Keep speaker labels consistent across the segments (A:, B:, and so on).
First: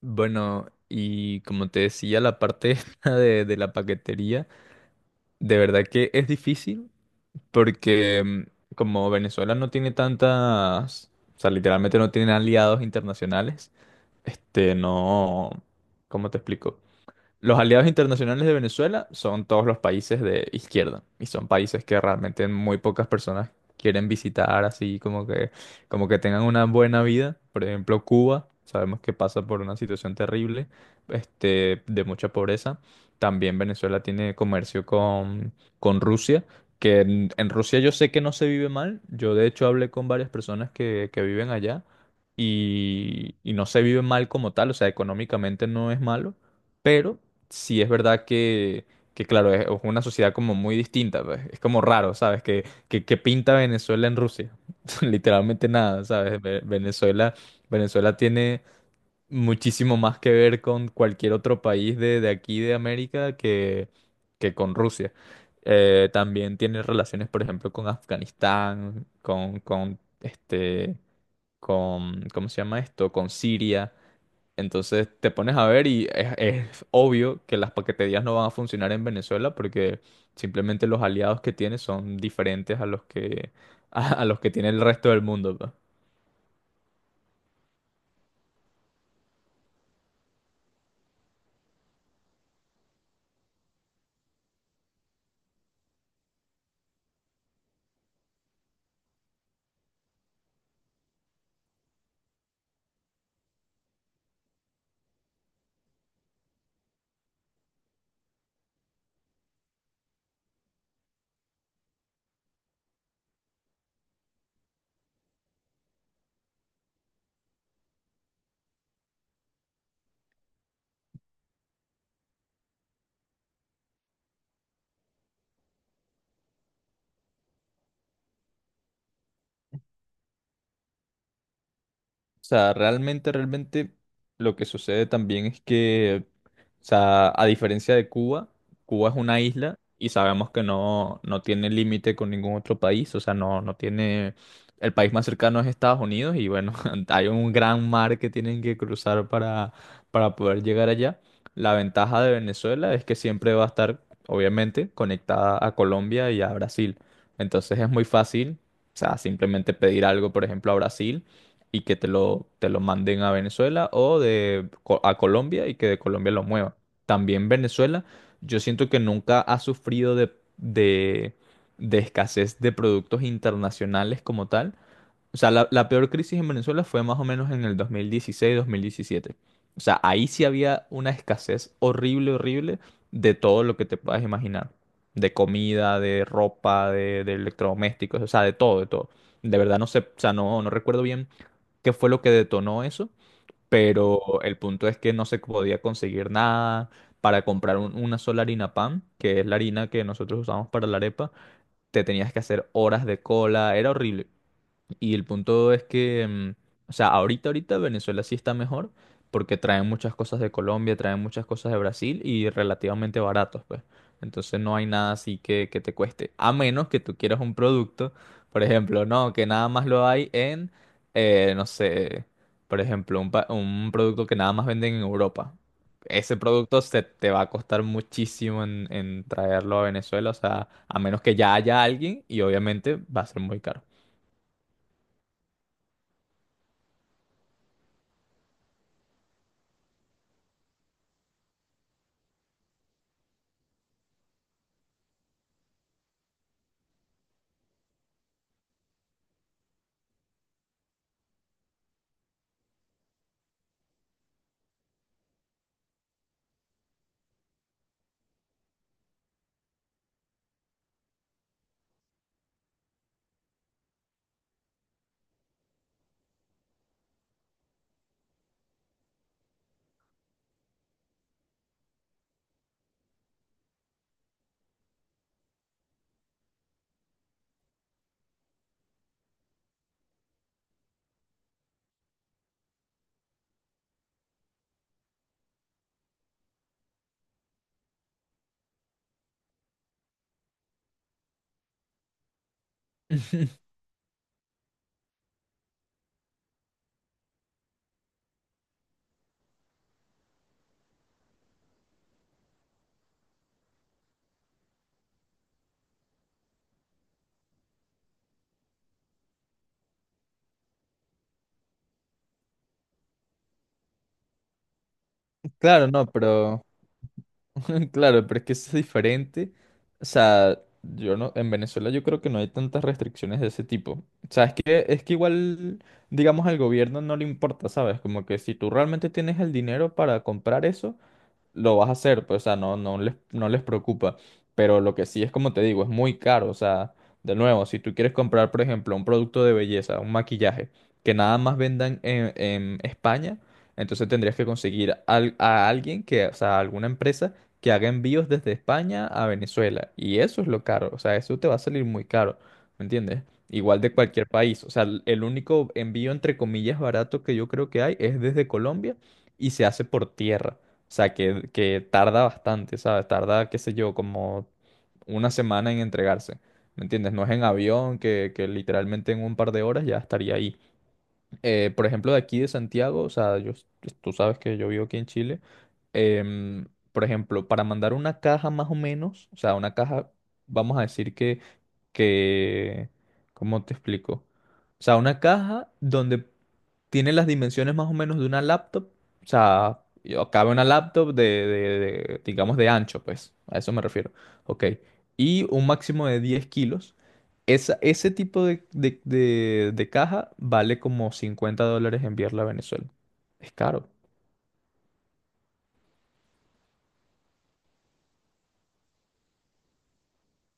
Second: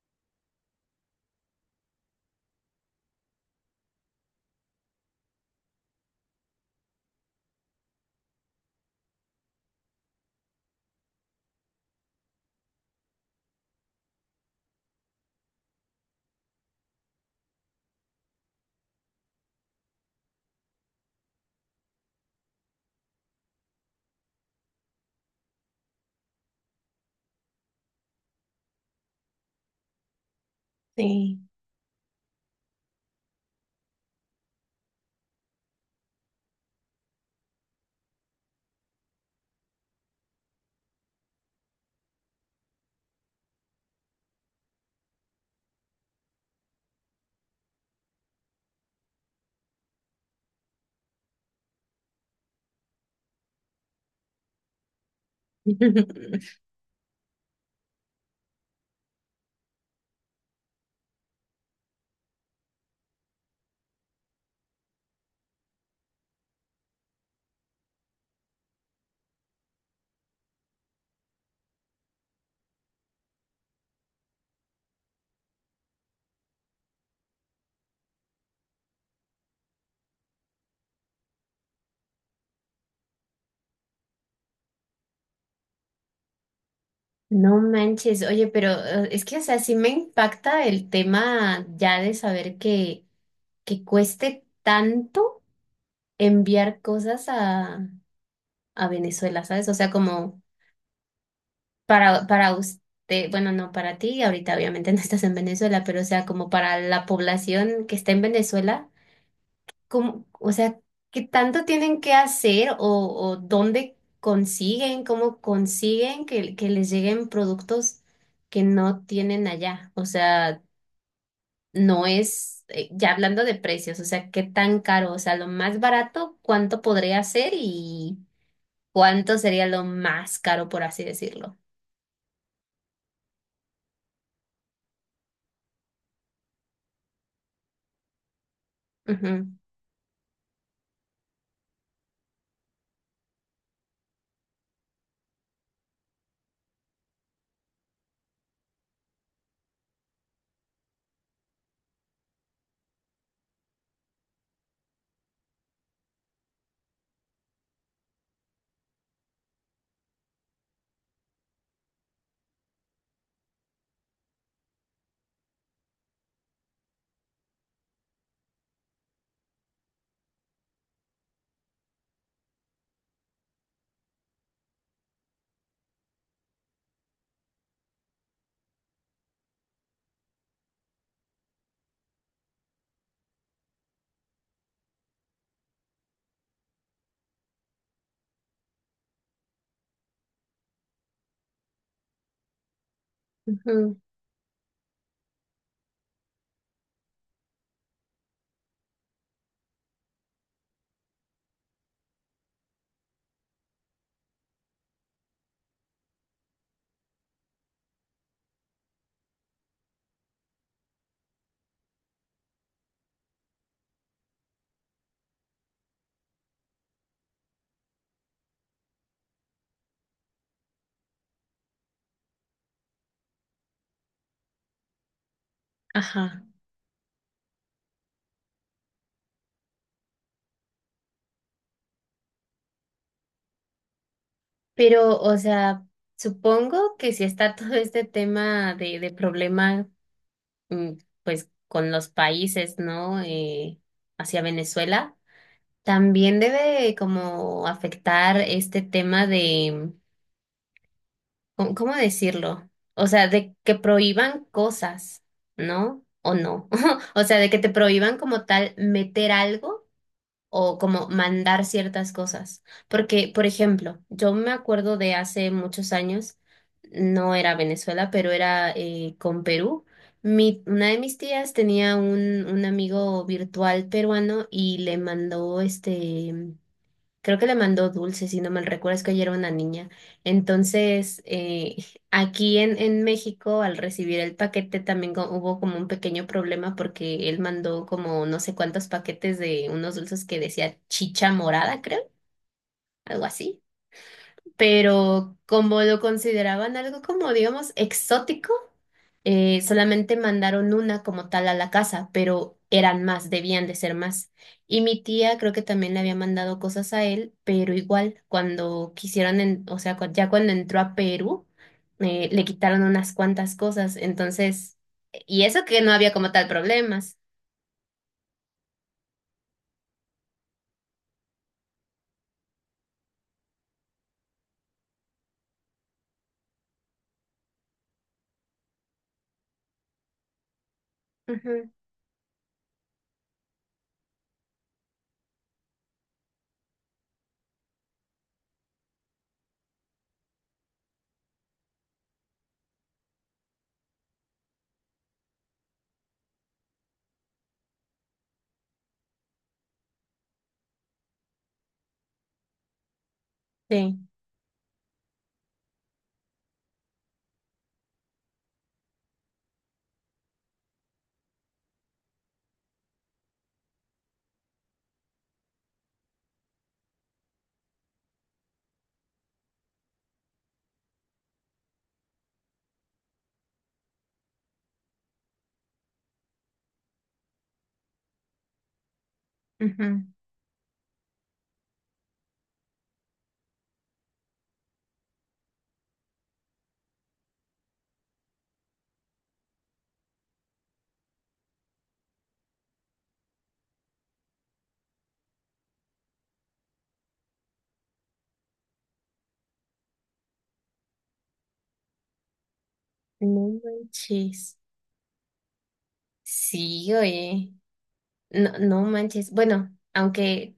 A: Bueno, y como te decía, la parte esta de la paquetería, de verdad que es difícil porque como Venezuela no tiene tantas, o sea, literalmente no tiene aliados internacionales, este, no, ¿cómo te explico? Los aliados internacionales de Venezuela son todos los países de izquierda y son países que realmente muy pocas personas quieren visitar así como que tengan una buena vida. Por ejemplo, Cuba, sabemos que pasa por una situación terrible,
B: Sí.
A: este, de mucha pobreza. También Venezuela tiene comercio con Rusia, que en Rusia yo sé que no se vive mal. Yo de hecho hablé con varias personas que viven allá y no se vive mal como tal, o sea, económicamente no es malo, pero sí es verdad que claro, es una sociedad como muy distinta, pues. Es como raro, ¿sabes? Que pinta Venezuela en Rusia. Literalmente nada, ¿sabes? Venezuela, Venezuela tiene muchísimo más que ver con cualquier otro país de aquí de América que con Rusia. También tiene relaciones, por ejemplo, con Afganistán, con este, con, ¿cómo se llama esto? Con Siria. Entonces te pones a ver y es obvio que las paqueterías no van a funcionar en Venezuela porque simplemente los aliados que tiene son diferentes a los que, a los que tiene el resto del mundo. Pues.
B: No manches, oye, pero es que, o sea, sí me impacta el tema ya de saber que cueste tanto enviar cosas a Venezuela, ¿sabes? O sea, como para usted, bueno, no para ti, ahorita obviamente no estás en Venezuela, pero o sea, como para la población que está en Venezuela, cómo- o sea, qué tanto tienen que hacer o dónde consiguen, cómo consiguen que les lleguen productos que no tienen allá. O sea, no es, ya hablando de precios, o sea, qué tan caro, o sea, lo más barato, cuánto podría ser y cuánto sería lo más caro, por así decirlo.
A: O sea, realmente, realmente lo que sucede también es que, o sea, a diferencia de Cuba, Cuba es una
B: Ujú,
A: isla y sabemos que no, no tiene límite con ningún otro país, o sea, no, no tiene, el país más cercano es Estados Unidos y bueno, hay un gran mar que tienen que cruzar para poder llegar allá. La ventaja de Venezuela es que siempre va a estar, obviamente, conectada a Colombia y a Brasil. Entonces es muy fácil, o sea, simplemente pedir algo, por ejemplo, a Brasil y que te lo manden a Venezuela o a Colombia y que de Colombia lo muevan. También Venezuela, yo siento que nunca ha sufrido de, de escasez de productos internacionales como tal. O sea, la peor crisis en Venezuela fue más o menos en el 2016-2017. O sea, ahí sí había una escasez horrible, horrible de todo lo que te puedas imaginar. De comida, de ropa, de electrodomésticos, o sea, de todo, de todo. De verdad no sé, o sea, no, no recuerdo bien qué fue lo que detonó eso,
B: ujú,
A: pero el punto es que no se podía conseguir nada. Para comprar una sola harina pan, que es la harina que nosotros usamos para la arepa, te tenías que hacer horas de cola, era horrible. Y el punto es que, o sea, ahorita, ahorita Venezuela sí está mejor porque traen muchas cosas de Colombia, traen muchas cosas de Brasil y relativamente baratos, pues. Entonces no hay nada así que te cueste. A menos que tú quieras un producto, por ejemplo, no, que nada más lo hay en, no sé, por ejemplo, un producto que nada más venden en Europa. Ese
B: ajá.
A: producto se te va a costar muchísimo en traerlo a Venezuela, o sea, a menos que ya haya alguien y obviamente va a ser muy caro.
B: Pero, o sea, supongo que si está todo este tema de problema, mm, pues con los países, ¿no? Hacia Venezuela. También debe como afectar este tema de, ¿cómo decirlo? O sea, de que prohíban cosas, ¿no? O no. O sea, de que te prohíban como tal meter algo o como mandar ciertas cosas. Porque, por ejemplo, yo me acuerdo de hace muchos años, no era Venezuela, pero era con Perú. Una de mis tías tenía un amigo virtual peruano y le mandó este. Creo que le mandó dulces, si no mal recuerdo, es que yo era una niña. Entonces, aquí en México, al recibir el paquete, también hubo como un pequeño problema porque él mandó como no sé cuántos paquetes de unos dulces que decía chicha morada, creo, algo así, pero como lo consideraban algo como, digamos, exótico, solamente mandaron una como tal a la casa, pero eran más, debían de ser más. Y mi tía creo que también le había mandado cosas a él, pero igual, cuando quisieron, ya cuando entró a Perú, le quitaron unas cuantas cosas, entonces, y eso que
A: Claro,
B: no
A: no,
B: había como tal
A: pero
B: problemas.
A: claro, pero es que es diferente. O sea, yo no, en Venezuela yo creo que no hay tantas restricciones de ese tipo. O sea, es que igual, digamos, al gobierno no le importa, ¿sabes? Como que si tú realmente tienes el dinero para comprar eso,
B: Ujú,
A: lo vas a hacer, pues, o sea, no, no les preocupa. Pero lo que sí es, como te digo, es muy caro. O sea, de nuevo, si tú quieres comprar, por ejemplo, un producto de belleza, un maquillaje, que nada más vendan en España, entonces tendrías que conseguir a alguien que, o sea, alguna empresa que haga envíos desde España a Venezuela. Y eso es lo caro. O sea, eso te va a salir muy caro. ¿Me entiendes? Igual de
B: sí,
A: cualquier país. O sea, el único envío, entre comillas, barato que yo creo que hay es desde Colombia y se hace por tierra. O sea, que tarda bastante, ¿sabes? Tarda, qué sé yo, como una semana en entregarse. ¿Me entiendes? No es en avión que literalmente en un par de horas ya estaría ahí por ejemplo, de aquí de Santiago, o sea, yo, tú sabes que yo vivo aquí en Chile, por ejemplo, para mandar una caja más o menos, o sea, una
B: ujú.
A: caja, vamos a decir que, ¿cómo te explico? O sea, una caja donde tiene las dimensiones más o menos de una laptop, o sea, cabe una laptop de, digamos, de ancho, pues, a eso me refiero, ok, y un máximo de 10 kilos. Esa, ese tipo de caja vale como 50 dólares enviarla a Venezuela. Es
B: No
A: caro.
B: manches. Sí, oye. No, no manches. Bueno, aunque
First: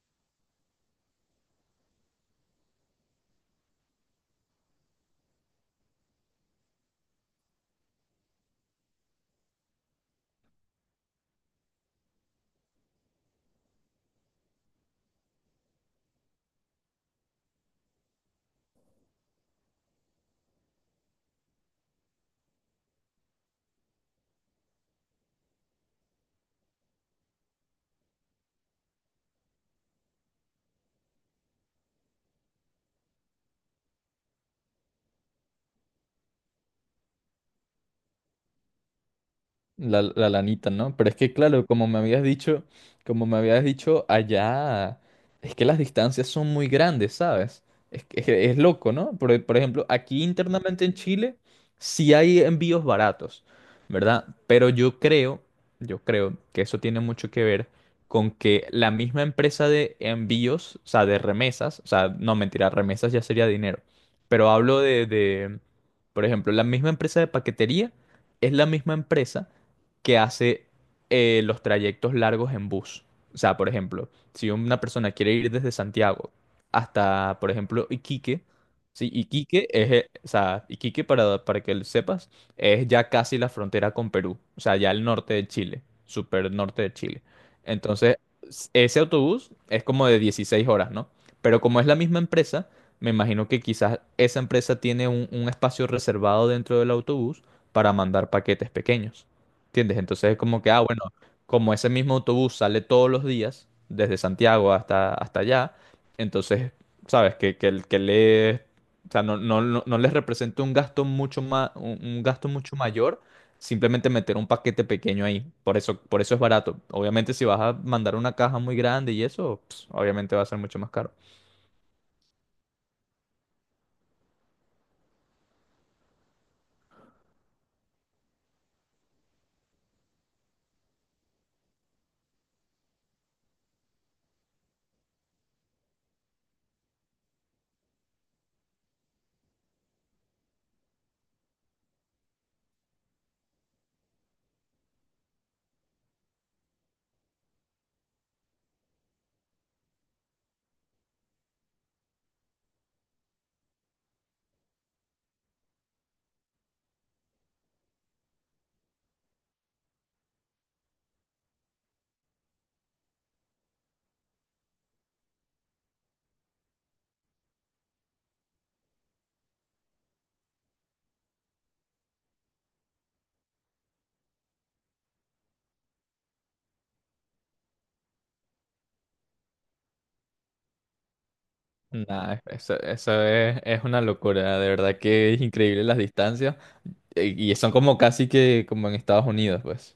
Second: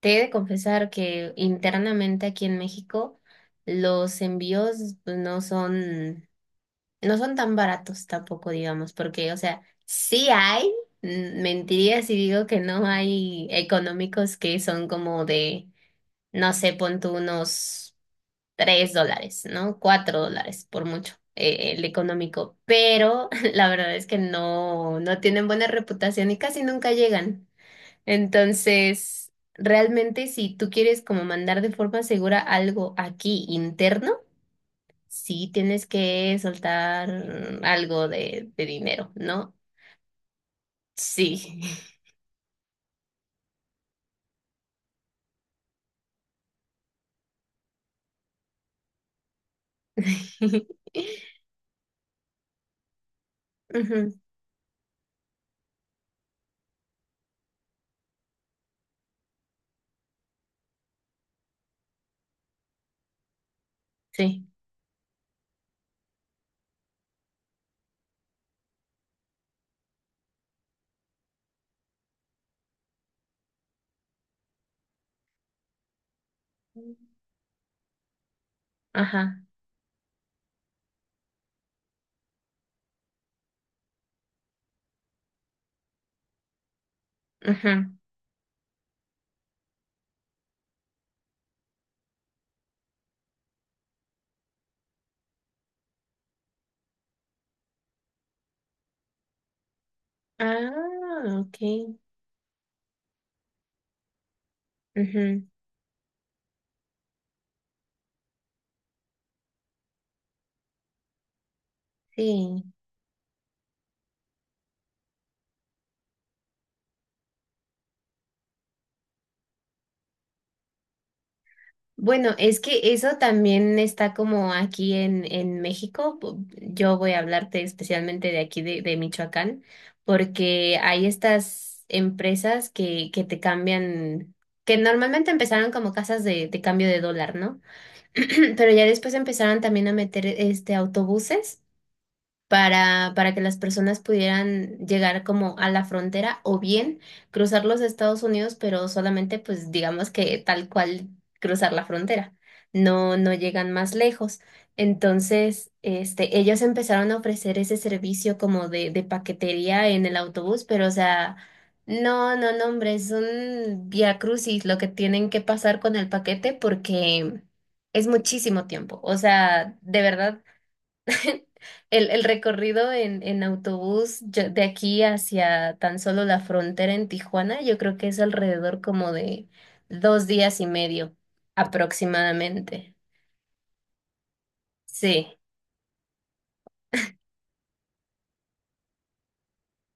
B: te he de confesar que internamente aquí en México los envíos pues, no son tan baratos tampoco, digamos, porque, o sea, sí hay, mentiría si digo que no hay económicos que son como de, no sé, pon tú unos $3, ¿no? $4 por mucho. El económico, pero la verdad es que no, no tienen buena reputación y casi nunca llegan. Entonces, realmente si tú quieres como mandar de forma segura algo aquí interno, sí tienes que soltar algo de dinero, ¿no?
A: La lanita, ¿no? Pero es que,
B: Sí.
A: claro, como me habías dicho, como me habías dicho, allá es que las distancias son muy grandes, ¿sabes? Es, es, que es loco, ¿no? Por ejemplo, aquí internamente en Chile sí hay envíos baratos,
B: Ujú,
A: ¿verdad? Pero yo creo que eso tiene mucho que ver con que la misma empresa de envíos, o sea, de remesas, o sea, no mentira, remesas ya sería dinero,
B: sí.
A: pero hablo de, por ejemplo, la misma empresa de paquetería es la misma empresa que hace los trayectos largos en bus. O sea, por ejemplo, si una persona quiere ir desde Santiago hasta, por ejemplo, Iquique, sí,
B: Ajá.
A: Iquique es, o sea, Iquique para que lo sepas, es ya casi la frontera con Perú, o sea, ya el norte de Chile, super norte de Chile.
B: Ajá.
A: Entonces, ese autobús es como de 16 horas, ¿no? Pero como es la misma empresa, me imagino que quizás esa empresa tiene un espacio reservado dentro del autobús para mandar paquetes pequeños. ¿Entiendes? Entonces es como que, ah, bueno,
B: Ah, ok.
A: como ese mismo autobús sale todos los días, desde Santiago hasta, hasta
B: Ujú,
A: allá, entonces, ¿sabes? Que, que le, o sea, no, no, no, no les representa un gasto mucho más, un gasto
B: sí.
A: mucho mayor simplemente meter un paquete pequeño ahí. Por eso es barato. Obviamente, si vas a mandar una caja muy grande y eso, pues, obviamente va a ser mucho más caro.
B: Bueno, es que eso también está como aquí en México. Yo voy a hablarte especialmente de aquí de Michoacán, porque hay estas empresas que te cambian, que normalmente empezaron como casas de cambio de dólar, ¿no? Pero ya después empezaron también a meter este autobuses para que las personas pudieran llegar como a la frontera o bien cruzar los Estados Unidos, pero solamente pues digamos que tal cual cruzar la frontera. No, no llegan más lejos. Entonces, este, ellos empezaron a ofrecer ese servicio como de paquetería en el autobús, pero o sea, no, no, no, hombre, es un vía crucis lo que tienen que pasar con el paquete porque es muchísimo tiempo. O sea, de verdad. El recorrido en autobús de aquí hacia tan solo la frontera en Tijuana, yo creo que es alrededor como de 2 días y medio
A: Nada, eso,
B: aproximadamente.
A: eso es una locura, de verdad
B: Sí.
A: que es increíble las distancias. Y son como casi que como en Estados Unidos, pues.